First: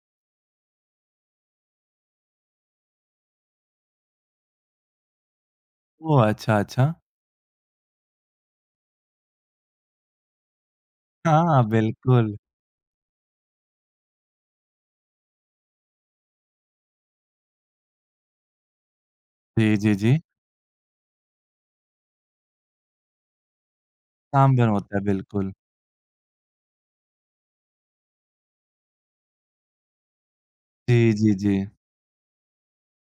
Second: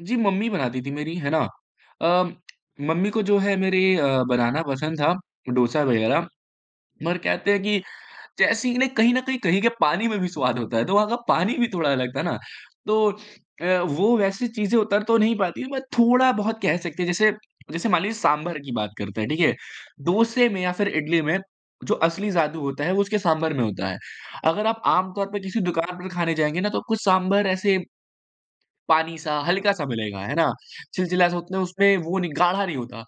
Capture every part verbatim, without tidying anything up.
जी, mummy बनाती थी मेरी, है ना? अ, मम्मी को जो है मेरे अ, बनाना पसंद था, डोसा ओह। वग़ैरह। अच्छा, अच्छा। पर कहते हैं कि जैसे ही ना कहीं न कहीं कहीं के पानी में भी स्वाद होता है, तो वहाँ का पानी हाँ, भी थोड़ा अलग था बिल्कुल। ना। तो अ, वो वैसी चीज़ें उतर तो नहीं पाती, बट थोड़ा-बहुत कह सकते हैं। जैसे जैसे मान लीजिए सांभर की बात करते हैं, ठीक है? जी, जी, जी। डोसे में या फिर इडली में जो असली जादू होता है वो उसके सांभर में होता है। अगर कामधन आप होता है, आमतौर पे बिल्कुल। किसी दुकान पे भी खाने जाएँगे ना तो कुछ सांभर ऐसे पानी-सा, हल्का-सा मिलेगा, है ना? जी, जी, चिलचिला-सा उतना जी। उसमें वो नहीं गाढ़ा नहीं होता।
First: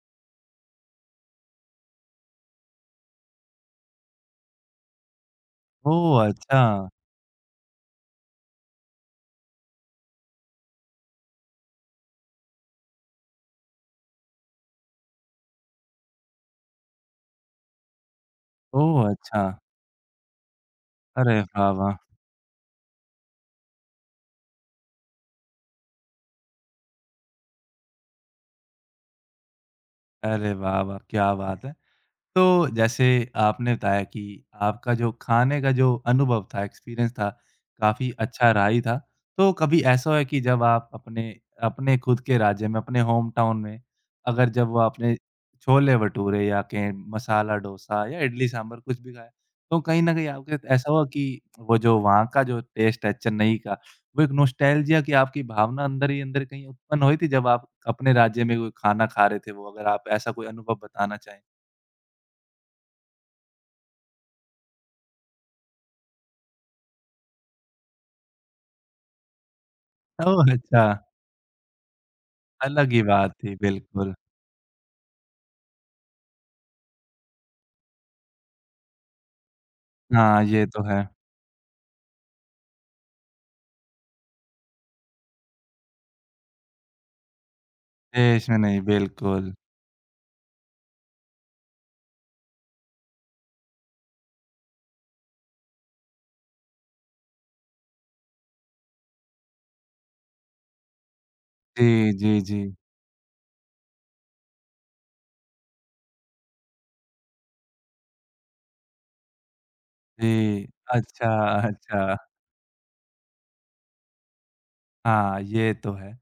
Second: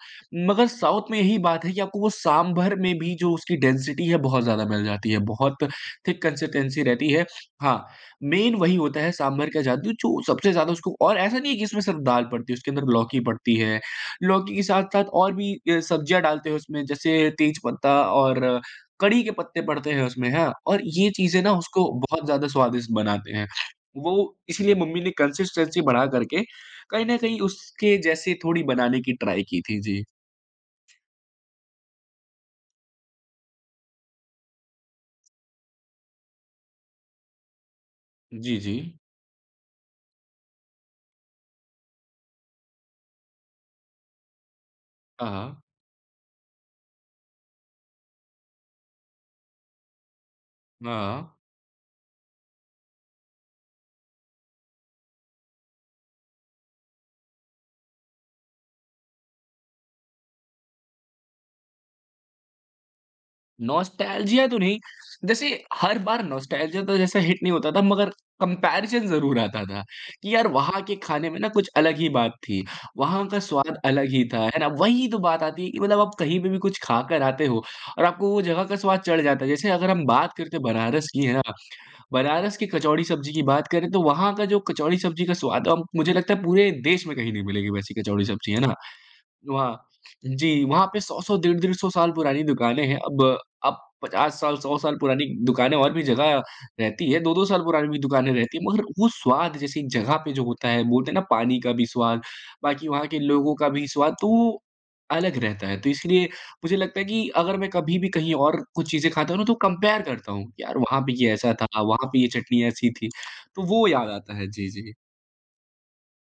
मगर साउथ में यही बात है कि आपको वो सांभर में भी जो उसकी डेंसिटी है बहुत ज़्यादा मिल जाती है। बहुत ओह, थिक कंसिस्टेंसी अच्छा। रहती है। हाँ, मेन वही होता है सांभर का जादू जो सबसे ज़्यादा उसको और ऐसा नहीं है कि इसमें सिर्फ दाल पड़ती है। उसके अंदर लौकी पड़ती है, लौकी के साथ-साथ और भी अ, सब्जियाँ डालते हैं। उसमें जैसे तेज पत्ता और ओह, कढ़ी के अच्छा। पत्ते पड़ते हैं उसमें हाँ, और ये अरे चीज़ें ना वाह, उसको वाह! बहुत ज़्यादा स्वादिष्ट बनाते हैं। वो इसीलिए मम्मी ने कंसिस्टेंसी बढ़ा कर के, कहीं न कहीं उसके जैसे थोड़ी बनाने की ट्राई की थी। जी। अरे वाह-वाह, क्या बात है। तो, जैसे आपने बताया कि आपका जो खाने का जो अनुभव था, एक्सपीरियंस था, काफ़ी अच्छा जी, रहा ही था। जी। तो कभी ऐसा हुआ है कि जब आप अपने अपने खुद के राज्य में, अपने होमटाउन में, अगर जब वो आपने हाँ, हाँ। छोले भटूरे, या कहें मसाला डोसा, या इडली सांभर कुछ भी खाया, तो कहीं न कहीं आपके साथ ऐसा हुआ हाँ। कि वो जो वहाँ का जो टेस्ट है चेन्नई का, वो एक नॉस्टेल्जिया की आपकी भावना अंदर ही अंदर कहीं उत्पन्न हुई थी जब आप अपने राज्य में कोई खाना खा रहे थे? वो अगर आप ऐसा कोई अनुभव बताना चाहें। नॉस्टेल्जिया तो नहीं। जैसे, हर बार नॉस्टेल्जिया तो जैसा हिट नहीं होता था, मगर कम्पैरिज़न ज़रूर आता था। कि ओह, यार वहाँ अच्छा। के खाने में ना कुछ अलग ही बात थी। अलग ही वहाँ बात का थी, स्वाद अलग बिल्कुल। ही था, है ना? वही तो बात आती है कि मतलब आप कहीं पे भी कुछ खा कर आते हो और आपको वो जगह का स्वाद चढ़ जाता है। जैसे अगर हम बात हाँ, करते हैं ये तो है। बनारस की, है ना? बनारस की कचौड़ी-सब्ज़ी की बात करें तो वहाँ का जो कचौड़ी-सब्ज़ी का स्वाद अ, मुझे लगता है पूरे देश में कहीं नहीं मिलेगी वैसी कचौड़ी-सब्ज़ी, इसमें है ना? नहीं, बिल्कुल। वहाँ जी, वहाँ पे सौ सौ डेढ़-डेढ़ सौ साल पुरानी दुकानें हैं। अब अब पचास साल, सौ साल पुरानी दुकानें और भी जगह रहती है। दो दो साल पुरानी भी दुकानें रहती हैं। मगर वो स्वाद जैसी जगह पे जो होता है, बोलते हैं ना पानी का भी जी, स्वाद। जी, जी। बाकी वहाँ के लोगों का भी स्वाद तो, अलग रहता है। तो इसलिए, मुझे लगता है कि अगर मैं कभी भी कहीं और कुछ चीज़ें खाता हूँ ना तो कंपेयर करता हूँ। जी। यार वहाँ पे अच्छा, ये ऐसा था, वहाँ अच्छा। पे ये चटनी ऐसी थी। तो वो याद आता है। जी, जी। हाँ, ये तो है।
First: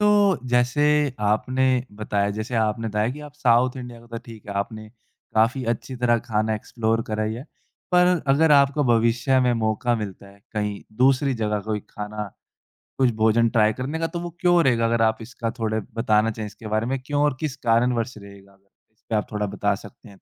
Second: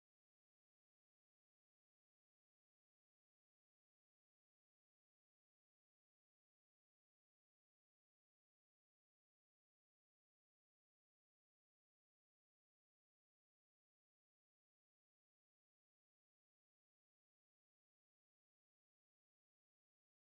तो, जैसे आपने बताया जैसे आपने बताया कि आप साउथ इंडिया का तो ठीक है। आपने काफ़ी अच्छी तरह खाना एक्सप्लोर करा ही है। पर अगर आपको भविष्य में मौका मिलता है कहीं दूसरी जगह कोई खाना कुछ भोजन ट्राई करने का तो वो क्यों रहेगा? अगर आप इसका थोड़ा बताना चाहे इसके बारे में क्यों और किस कारणवश रहेगा? अगर इस पे आप थोड़ा बता सकते हैं तो?